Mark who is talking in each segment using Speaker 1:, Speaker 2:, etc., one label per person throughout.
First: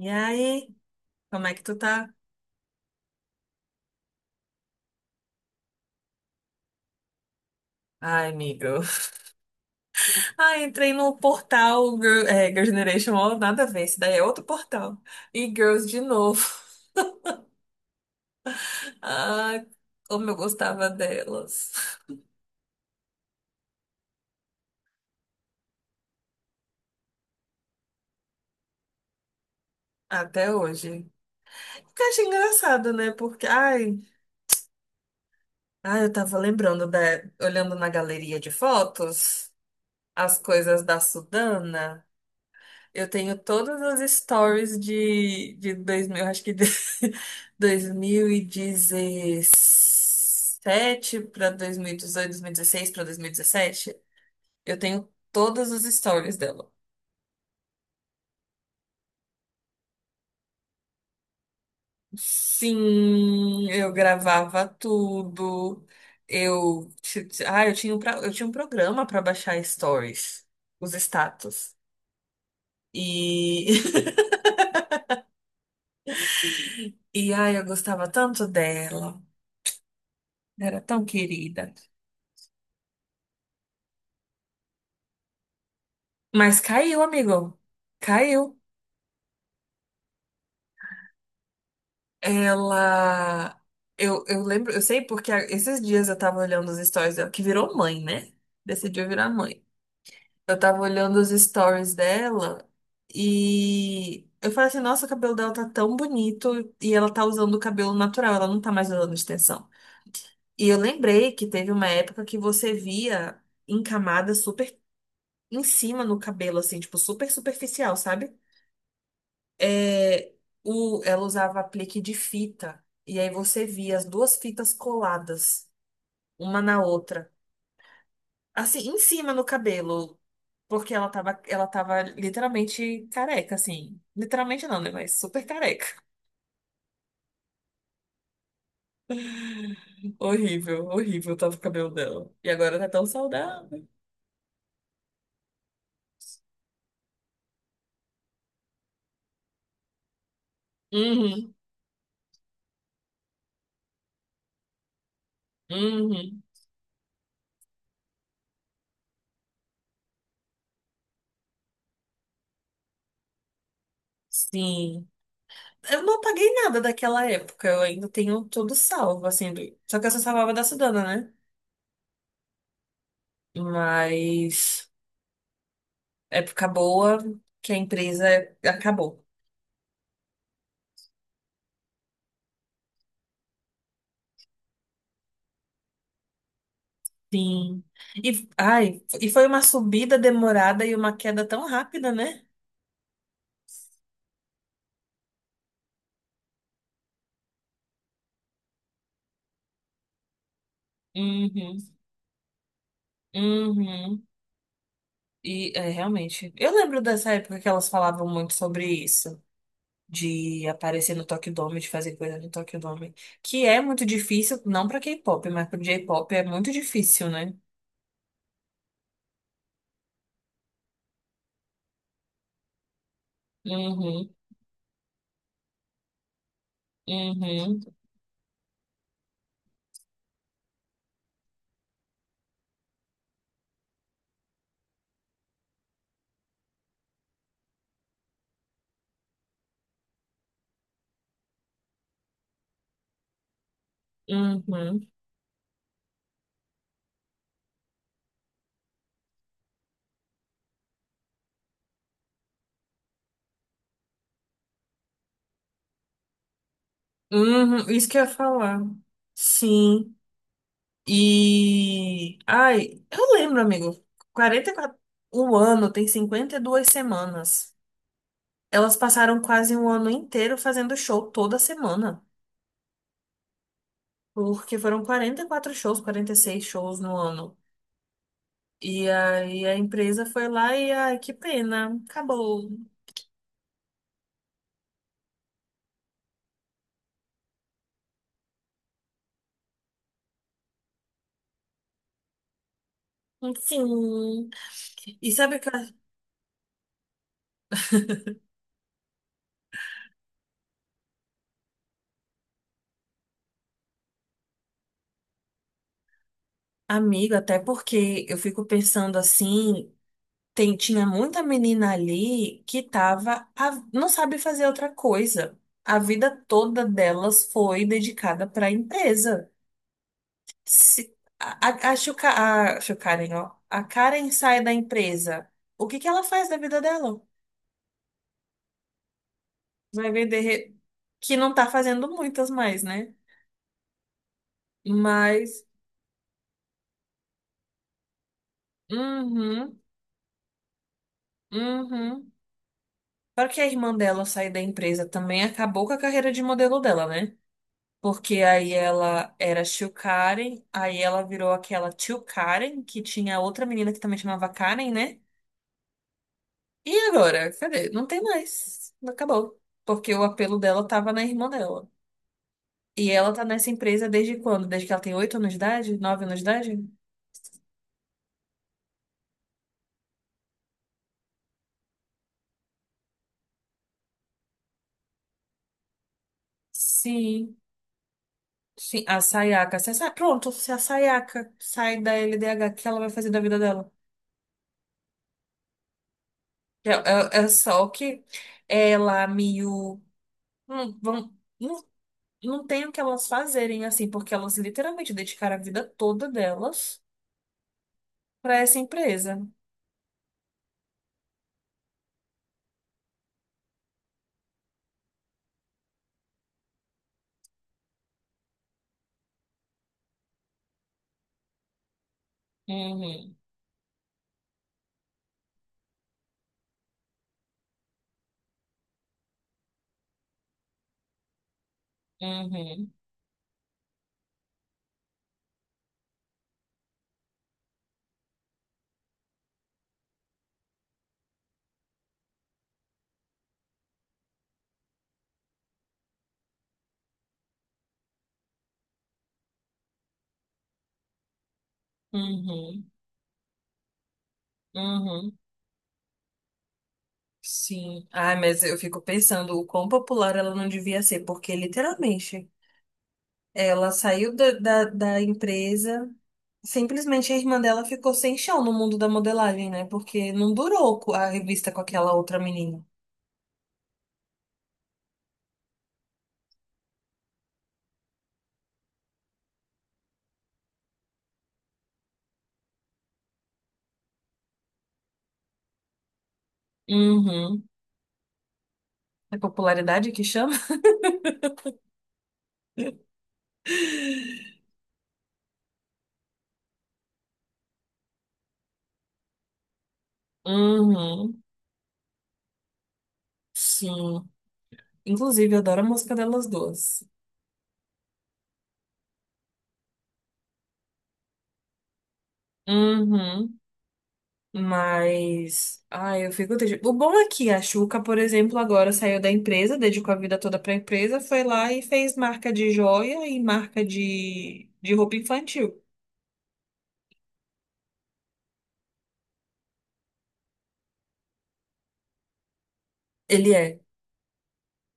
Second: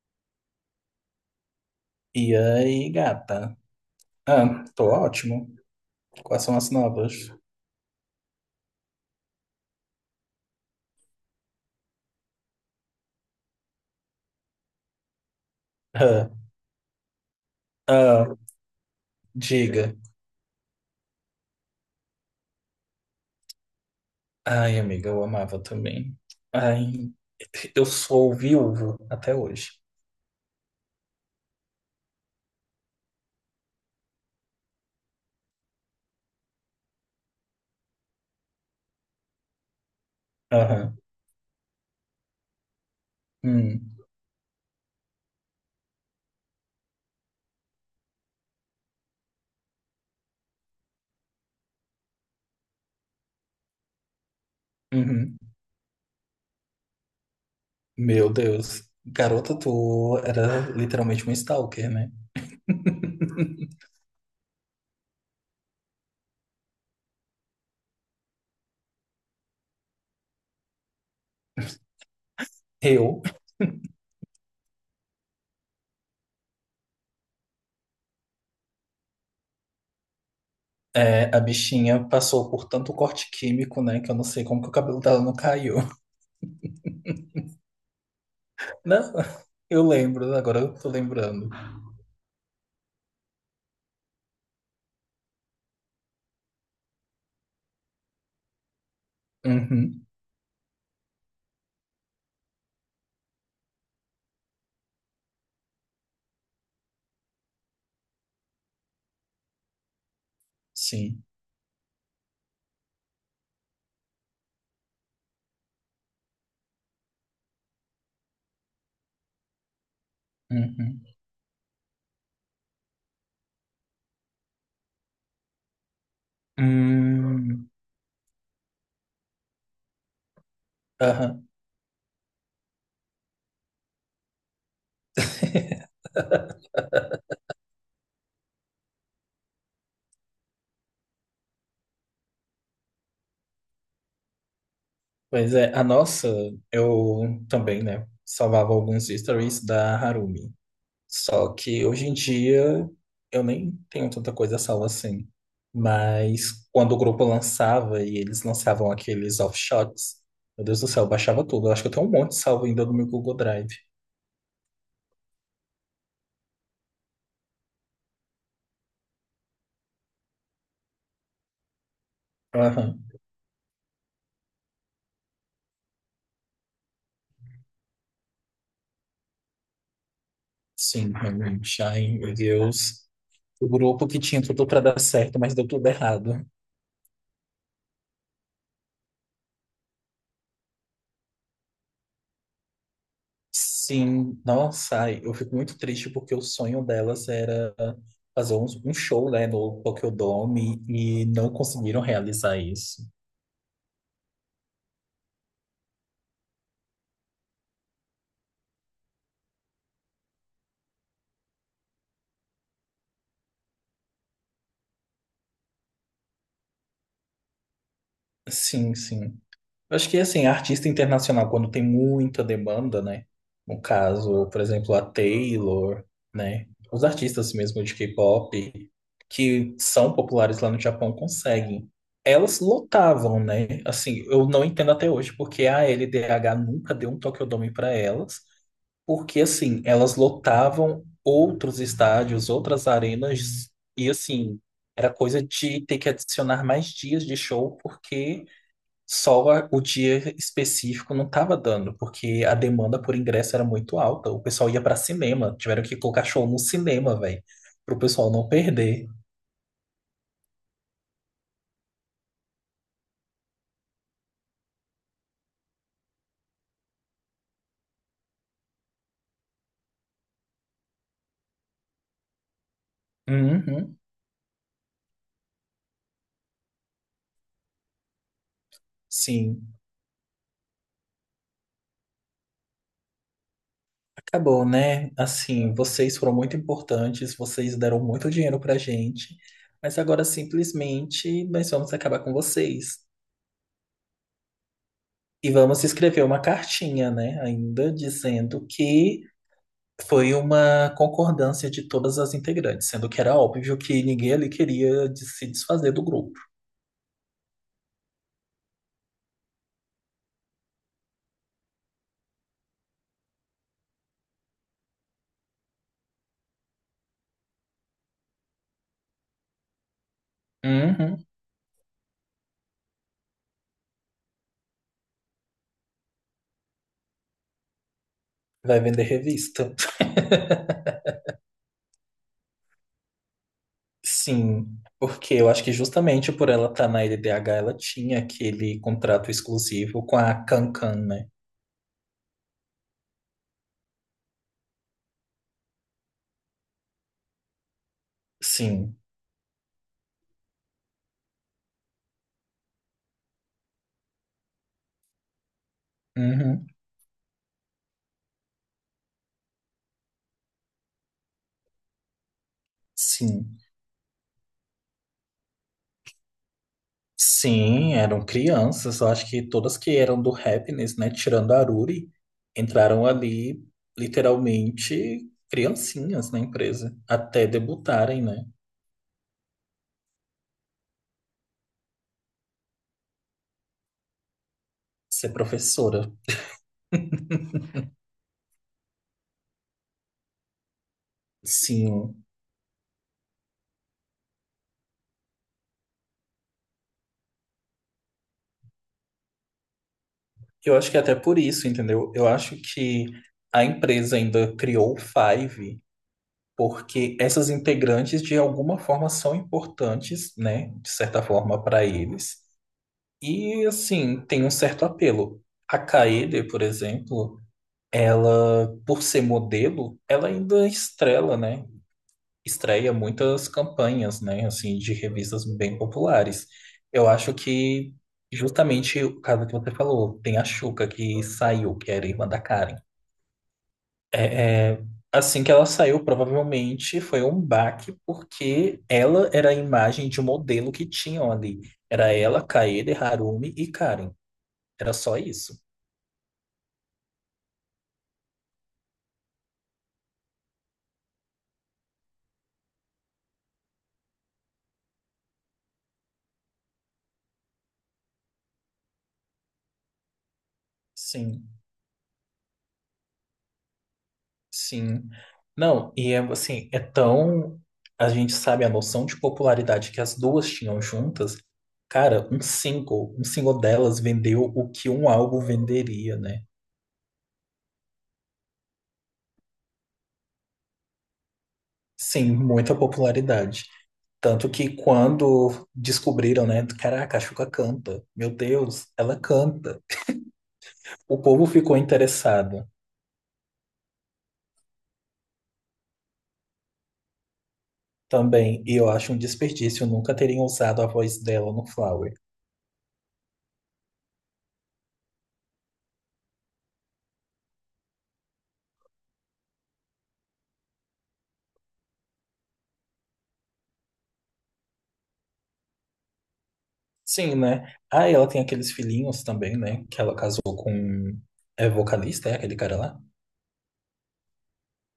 Speaker 1: E aí, como é que tu tá?
Speaker 2: E aí, gata? Ah, tô ótimo. Quais são as novas?
Speaker 1: Ai, amigo. Ai, entrei no portal Girl, é, Girl Generation, ó, nada a ver, isso daí é outro portal. E Girls de
Speaker 2: Ah,
Speaker 1: novo.
Speaker 2: ah,
Speaker 1: Ai,
Speaker 2: diga.
Speaker 1: como eu gostava delas.
Speaker 2: Ai, amiga, eu amava também. Ai, eu sou viúvo até hoje.
Speaker 1: Até hoje. Porque eu achei engraçado, né? Porque, ai, ai, eu tava lembrando, olhando na galeria de fotos, as coisas
Speaker 2: Aham.
Speaker 1: da Sudana. Eu tenho todas
Speaker 2: Hum,
Speaker 1: as stories de 2000, acho que de 2017 para 2018, 2016 para 2017. Eu tenho
Speaker 2: uhum.
Speaker 1: todas as stories dela.
Speaker 2: Meu Deus. Garota, tu era literalmente um stalker, né?
Speaker 1: Sim, eu gravava tudo. Eu, ti- ti- ah, eu tinha um programa para baixar stories, os status.
Speaker 2: Eu,
Speaker 1: E, e ai, eu gostava tanto dela. Era tão
Speaker 2: é, a
Speaker 1: querida.
Speaker 2: bichinha passou por tanto corte químico, né, que eu não sei como que o cabelo dela não caiu.
Speaker 1: Mas caiu, amigo. Caiu.
Speaker 2: Não, eu lembro, agora eu tô lembrando.
Speaker 1: Ela. Eu lembro, eu sei porque esses dias eu tava olhando os stories dela, que virou mãe, né? Decidiu virar mãe.
Speaker 2: Uhum,
Speaker 1: Eu tava olhando os stories dela e eu falei assim: nossa, o cabelo dela tá tão bonito e ela tá usando o cabelo natural, ela não tá mais usando extensão. E eu
Speaker 2: sim.
Speaker 1: lembrei que teve uma época que você via em camada super em cima no cabelo, assim, tipo, super superficial, sabe? é, o,
Speaker 2: Uhum.
Speaker 1: ela usava aplique de fita. E aí você via as duas fitas coladas, uma na outra.
Speaker 2: Hum,
Speaker 1: Assim, em cima no cabelo. Porque ela tava,
Speaker 2: aham.
Speaker 1: ela tava literalmente careca, assim. Literalmente não, né? Mas super careca. Horrível, horrível tava o cabelo dela. E agora tá tão saudável.
Speaker 2: Pois é, a nossa, eu também, né, salvava alguns stories da Harumi.
Speaker 1: Uhum,
Speaker 2: Só que hoje em dia eu nem tenho tanta coisa salva assim.
Speaker 1: uhum.
Speaker 2: Mas quando o grupo lançava e eles lançavam aqueles offshots, meu Deus do céu, eu baixava tudo. Eu acho que eu tenho um monte salvo ainda no meu Google Drive.
Speaker 1: Sim. Eu não apaguei nada daquela época. Eu ainda tenho tudo salvo, assim. Só que eu só salvava da Sudana, né?
Speaker 2: Aham.
Speaker 1: Mas. Época boa que a empresa acabou.
Speaker 2: Sim, realmente. Ai, meu Deus. O grupo que tinha tudo pra dar certo, mas deu tudo errado.
Speaker 1: Sim. E, ai, e foi uma subida demorada e uma queda tão rápida, né?
Speaker 2: Sim, nossa, ai, eu fico muito triste porque o sonho delas era fazer um show, né, no Tokyo Dome e não
Speaker 1: Uhum.
Speaker 2: conseguiram realizar isso.
Speaker 1: Uhum. E é, realmente. Eu lembro dessa época que elas falavam muito sobre isso, de aparecer no Tokyo Dome, de fazer coisa no Tokyo Dome, que é muito difícil, não pra K-pop, mas pro J-pop é muito difícil, né?
Speaker 2: Sim, sim. Eu Acho que assim, artista internacional, quando tem muita demanda, né? No
Speaker 1: Uhum,
Speaker 2: caso, por exemplo, a Taylor, né? Os artistas
Speaker 1: uhum,
Speaker 2: mesmo de K-pop, que são populares lá no Japão, conseguem. Elas lotavam, né? Assim, eu não entendo até hoje porque a LDH nunca deu um Tokyo Dome para elas. Porque assim, elas lotavam outros estádios, outras arenas, e assim,
Speaker 1: uhum,
Speaker 2: era coisa de ter que adicionar mais dias de show, porque só a- o dia específico não estava dando, porque a demanda por ingresso era muito alta. O pessoal ia para cinema, tiveram que colocar show no cinema, velho,
Speaker 1: uhum.
Speaker 2: para o
Speaker 1: Isso que eu ia
Speaker 2: pessoal não
Speaker 1: falar.
Speaker 2: perder.
Speaker 1: Sim. E. Ai, eu lembro, amigo. 44. O ano tem 52 semanas. Elas passaram quase um ano inteiro fazendo show toda semana.
Speaker 2: Uhum,
Speaker 1: Porque foram 44 shows, 46 shows no ano. E
Speaker 2: sim.
Speaker 1: aí a empresa foi lá e, ai, que pena, acabou.
Speaker 2: Acabou, né? Assim, vocês foram muito importantes, vocês deram muito dinheiro pra gente, mas agora simplesmente nós vamos acabar com vocês.
Speaker 1: Enfim. E
Speaker 2: E
Speaker 1: sabe que,
Speaker 2: vamos escrever uma cartinha, né? Ainda dizendo que foi uma concordância de todas as integrantes, sendo que era óbvio que ninguém ali queria de- se desfazer do grupo.
Speaker 1: amigo, até porque eu fico pensando assim. Tinha muita menina ali que tava, não sabe fazer outra coisa. A vida toda delas foi dedicada para a empresa. Se,
Speaker 2: Uhum.
Speaker 1: a, a, Chu Karen, ó, a Karen sai da empresa. O que que ela faz da vida dela?
Speaker 2: Vai vender revista.
Speaker 1: Vai vender que não tá fazendo muitas mais, né?
Speaker 2: Sim, porque eu
Speaker 1: Mas,
Speaker 2: acho que justamente por ela estar na LDH, ela tinha aquele contrato
Speaker 1: uhum,
Speaker 2: exclusivo com a Cancan, né?
Speaker 1: uhum. Claro que a irmã dela sair da empresa também acabou com a carreira de modelo dela, né? Porque aí
Speaker 2: Sim.
Speaker 1: ela era Shio Karen, aí ela virou aquela Tio Karen, que tinha outra menina que também chamava Karen, né?
Speaker 2: Uhum,
Speaker 1: E agora? Cadê? Não tem mais. Acabou. Porque o apelo dela tava na irmã dela. E ela tá
Speaker 2: sim.
Speaker 1: nessa empresa desde quando? Desde que ela tem 8 anos de idade? 9 anos de idade?
Speaker 2: Sim, eram crianças. Eu acho que todas que eram do Happiness, né? Tirando a Aruri, entraram ali literalmente criancinhas na empresa. Até
Speaker 1: Sim.
Speaker 2: debutarem, né?
Speaker 1: Sim, a Sayaka. Pronto, se a Sayaka sai da LDH, o que ela vai fazer da vida dela?
Speaker 2: Ser professora.
Speaker 1: É, é é só que ela, Miyu. Vamos.
Speaker 2: Sim.
Speaker 1: Não tem o que elas fazerem, assim, porque elas literalmente dedicaram a vida toda delas para essa empresa.
Speaker 2: Eu acho que é até por isso, entendeu? Eu acho que a empresa ainda criou o Five, porque essas integrantes, de alguma forma, são importantes, né? De certa forma, para eles.
Speaker 1: Uhum,
Speaker 2: E assim, tem um certo apelo. A Kaede, por exemplo, ela, por ser modelo, ela ainda estrela, né?
Speaker 1: uhum,
Speaker 2: Estreia muitas campanhas, né? Assim, de revistas bem populares. Eu acho que justamente o caso que você falou, tem a Shuka que saiu, que era irmã da Karen. É, é, assim que ela saiu, provavelmente foi um baque, porque ela era a imagem de modelo que tinham ali. Era ela,
Speaker 1: uhum,
Speaker 2: Kaede, Harumi e Karen. Era só
Speaker 1: uhum.
Speaker 2: isso.
Speaker 1: Sim. Ai, mas eu fico pensando o quão popular ela não devia ser, porque literalmente ela saiu da empresa, simplesmente a irmã dela ficou sem chão no mundo da modelagem, né? Porque não durou a
Speaker 2: Sim,
Speaker 1: revista com aquela outra menina.
Speaker 2: sim. Não, e é assim, é tão. A gente sabe a noção de popularidade que as duas tinham juntas. Cara, um single delas vendeu o que um álbum venderia, né?
Speaker 1: Uhum. É popularidade que chama?
Speaker 2: Sim, muita popularidade. Tanto que quando descobriram, né? Caraca, a Xuca canta. Meu Deus, ela canta. O
Speaker 1: Uhum.
Speaker 2: povo ficou interessado
Speaker 1: Sim. Inclusive, eu adoro a música delas duas.
Speaker 2: também. E eu acho um desperdício nunca terem usado a voz dela no Flower.
Speaker 1: Uhum. Mas, ai, eu fico triste. O bom é que a Xuca, por exemplo, agora saiu da empresa, dedicou a vida toda pra empresa, foi lá e fez marca de joia e marca de roupa infantil.
Speaker 2: Sim, né? Ah, e ela tem aqueles filhinhos também, né? Que ela casou com. É vocalista, é aquele cara lá?
Speaker 1: Ele é.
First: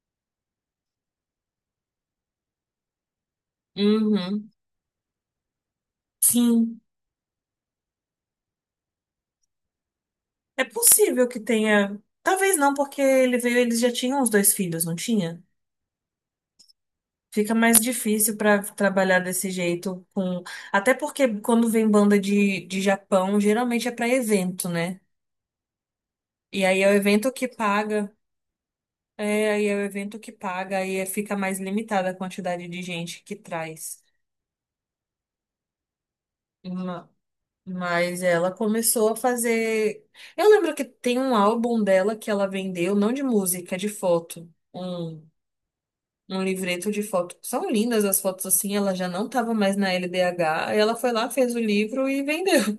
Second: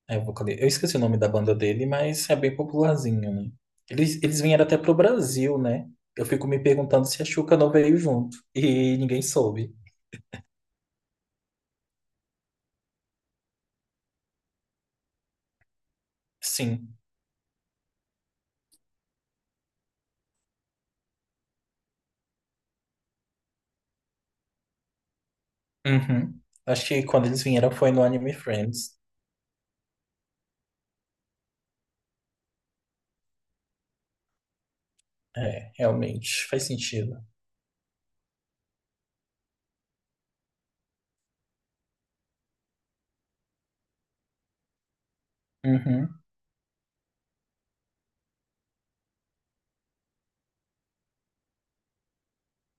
Speaker 2: É vocalista. Eu esqueci o nome da banda dele, mas é bem popularzinho, né? Eles
Speaker 1: Uhum.
Speaker 2: vieram até pro Brasil, né? Eu fico me
Speaker 1: Sim.
Speaker 2: perguntando se a Xuca não veio junto. E ninguém soube.
Speaker 1: É possível que tenha. Talvez não, porque ele veio, eles já tinham os dois filhos, não tinha?
Speaker 2: Sim.
Speaker 1: Fica mais difícil para trabalhar desse jeito com. Até porque quando vem banda de Japão, geralmente é para evento, né?
Speaker 2: Uhum.
Speaker 1: E aí
Speaker 2: Acho
Speaker 1: é o
Speaker 2: que quando
Speaker 1: evento
Speaker 2: eles
Speaker 1: que
Speaker 2: vieram foi no
Speaker 1: paga.
Speaker 2: Anime Friends.
Speaker 1: É, aí é o evento que paga, fica mais limitada a quantidade de gente que traz.
Speaker 2: É, realmente. Faz
Speaker 1: Ma-
Speaker 2: sentido.
Speaker 1: Mas ela começou a fazer. Eu lembro que tem um álbum dela que ela vendeu, não de música, de foto. Um,
Speaker 2: Uhum.
Speaker 1: um livreto de foto. São lindas as fotos assim, ela já não estava mais na LDH, aí ela foi lá, fez o livro e vendeu.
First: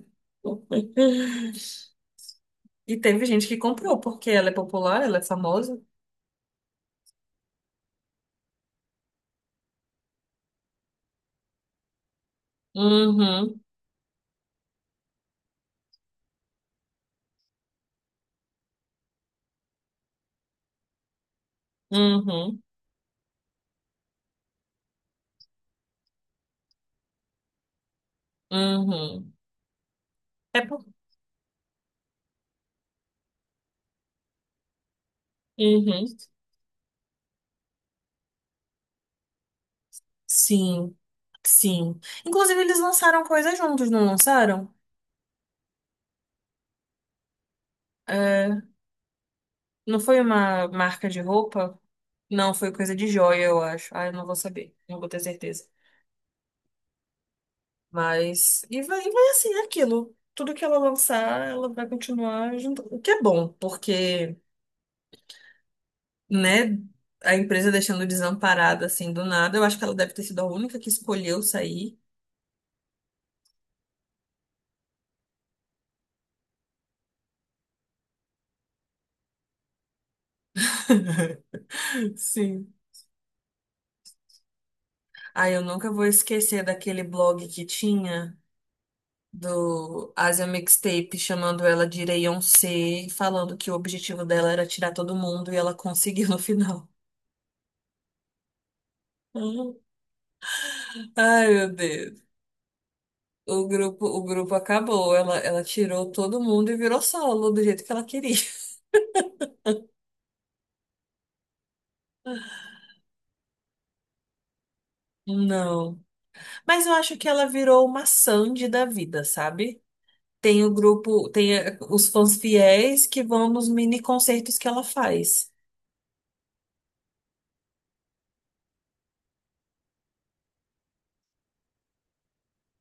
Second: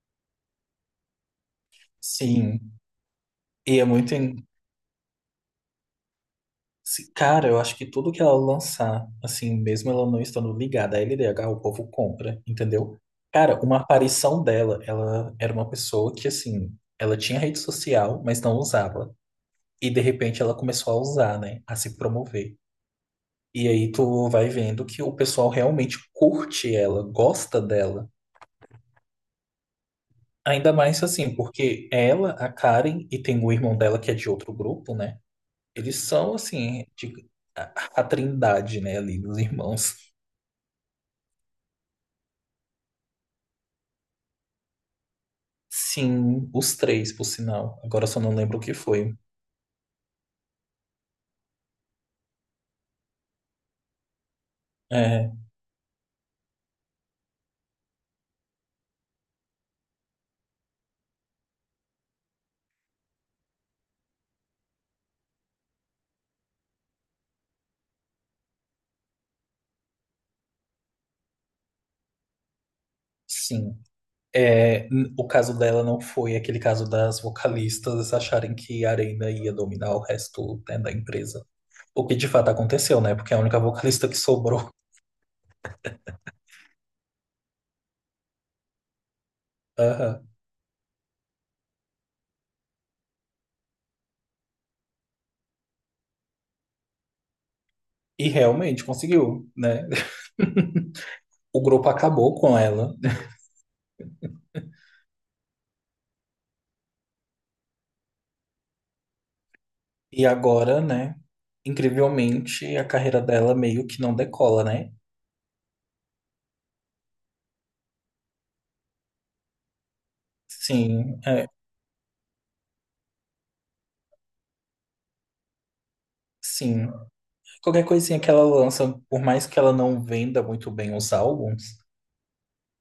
Speaker 2: Sim.
Speaker 1: E teve gente que
Speaker 2: E é
Speaker 1: comprou,
Speaker 2: muito.
Speaker 1: porque ela é popular, ela é famosa.
Speaker 2: Se- Cara, eu acho que tudo que ela lançar, assim, mesmo ela não estando ligada à LDH, o povo compra, entendeu? Cara,
Speaker 1: Uhum,
Speaker 2: uma aparição dela, ela era uma pessoa que, assim, ela tinha rede social, mas não usava. E, de repente, ela começou a usar, né? A se promover.
Speaker 1: uhum,
Speaker 2: E aí tu vai vendo que o pessoal realmente curte ela, gosta dela.
Speaker 1: uhum. É
Speaker 2: Ainda
Speaker 1: por.
Speaker 2: mais, assim, porque ela, a Karen, e tem o irmão dela que é de outro grupo, né? Eles
Speaker 1: Uhum.
Speaker 2: são, assim, de- a a trindade, né, ali dos irmãos.
Speaker 1: Sim, sim. Inclusive, eles lançaram coisas juntos, não lançaram?
Speaker 2: Sim, os três, por sinal. Agora eu só não lembro
Speaker 1: É,
Speaker 2: o que foi.
Speaker 1: não foi uma marca de roupa? Não, foi coisa de joia, eu acho. Ah, eu não vou saber, não vou ter
Speaker 2: É,
Speaker 1: certeza. Mas. E vai assim, é aquilo. Tudo que ela lançar, ela vai continuar junto. O que é bom, porque. Né? A empresa deixando desamparada assim do nada. Eu acho que ela deve ter sido a única que escolheu sair.
Speaker 2: sim. É, n- o caso dela não foi aquele caso das vocalistas acharem que a Arena ia dominar o resto, né, da empresa. O que de fato
Speaker 1: Sim.
Speaker 2: aconteceu, né? Porque é a única vocalista que sobrou.
Speaker 1: Ai, eu nunca vou esquecer daquele blog que tinha do
Speaker 2: Aham.
Speaker 1: Asia Mixtape chamando ela de Reyoncé, falando que o objetivo dela era tirar todo mundo e ela conseguiu no final.
Speaker 2: E realmente conseguiu,
Speaker 1: Hum.
Speaker 2: né?
Speaker 1: Ai,
Speaker 2: O
Speaker 1: meu
Speaker 2: grupo
Speaker 1: Deus.
Speaker 2: acabou com ela.
Speaker 1: O grupo acabou. Ela tirou todo mundo e virou solo do jeito que ela queria.
Speaker 2: E agora, né? Incrivelmente, a carreira dela meio que não decola, né?
Speaker 1: Não. Mas eu acho que ela virou uma Sandy da vida, sabe? Tem o
Speaker 2: Sim,
Speaker 1: grupo,
Speaker 2: é,
Speaker 1: tem os fãs fiéis que vão nos mini concertos que ela faz.
Speaker 2: sim. Qualquer coisinha que ela lança, por mais que ela não venda muito bem os álbuns,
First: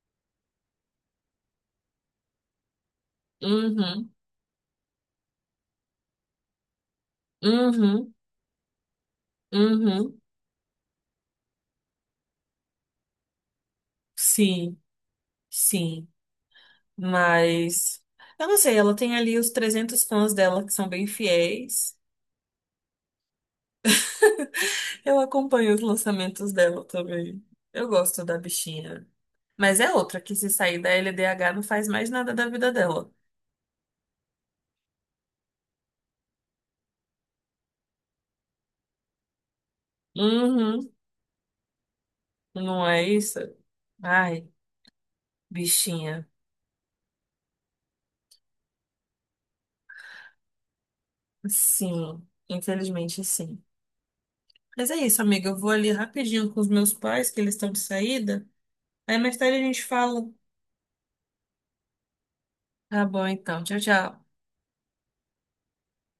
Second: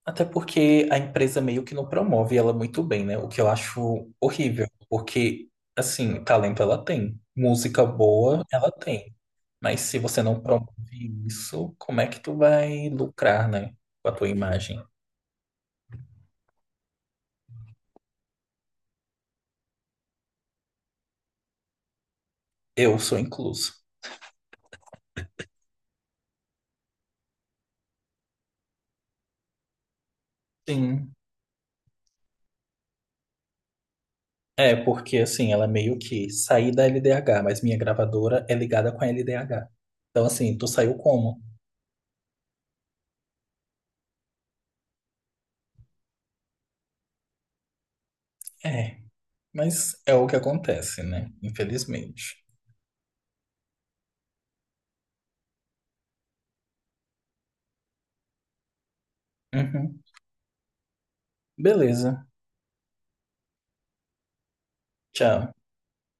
Speaker 2: até porque a empresa meio que não promove ela muito bem, né? O que eu acho
Speaker 1: Uhum,
Speaker 2: horrível, porque, assim, talento ela tem, música
Speaker 1: uhum,
Speaker 2: boa ela tem, mas se
Speaker 1: uhum.
Speaker 2: você não promove isso, como é que tu vai lucrar, né? Com a tua
Speaker 1: Sim,
Speaker 2: imagem?
Speaker 1: sim. Mas eu não sei, ela tem ali os 300 fãs dela que são bem fiéis.
Speaker 2: Eu sou incluso.
Speaker 1: Eu acompanho os lançamentos dela também. Eu gosto da bichinha. Mas é outra que se sair da
Speaker 2: Sim.
Speaker 1: LDH não faz mais nada da vida dela.
Speaker 2: É, porque, assim, ela é meio que saí da LDH, mas minha gravadora é ligada com a LDH. Então, assim, tu
Speaker 1: Uhum,
Speaker 2: saiu como?
Speaker 1: não é isso? Ai, bichinha.
Speaker 2: É. Mas é o que acontece, né?
Speaker 1: Sim,
Speaker 2: Infelizmente.
Speaker 1: infelizmente sim. Mas é isso, amiga. Eu vou ali rapidinho com os meus pais, que eles estão de saída. Aí mais tarde a gente
Speaker 2: Uhum.
Speaker 1: fala.
Speaker 2: Beleza.
Speaker 1: Tá bom, então. Tchau, tchau.
Speaker 2: Tchau.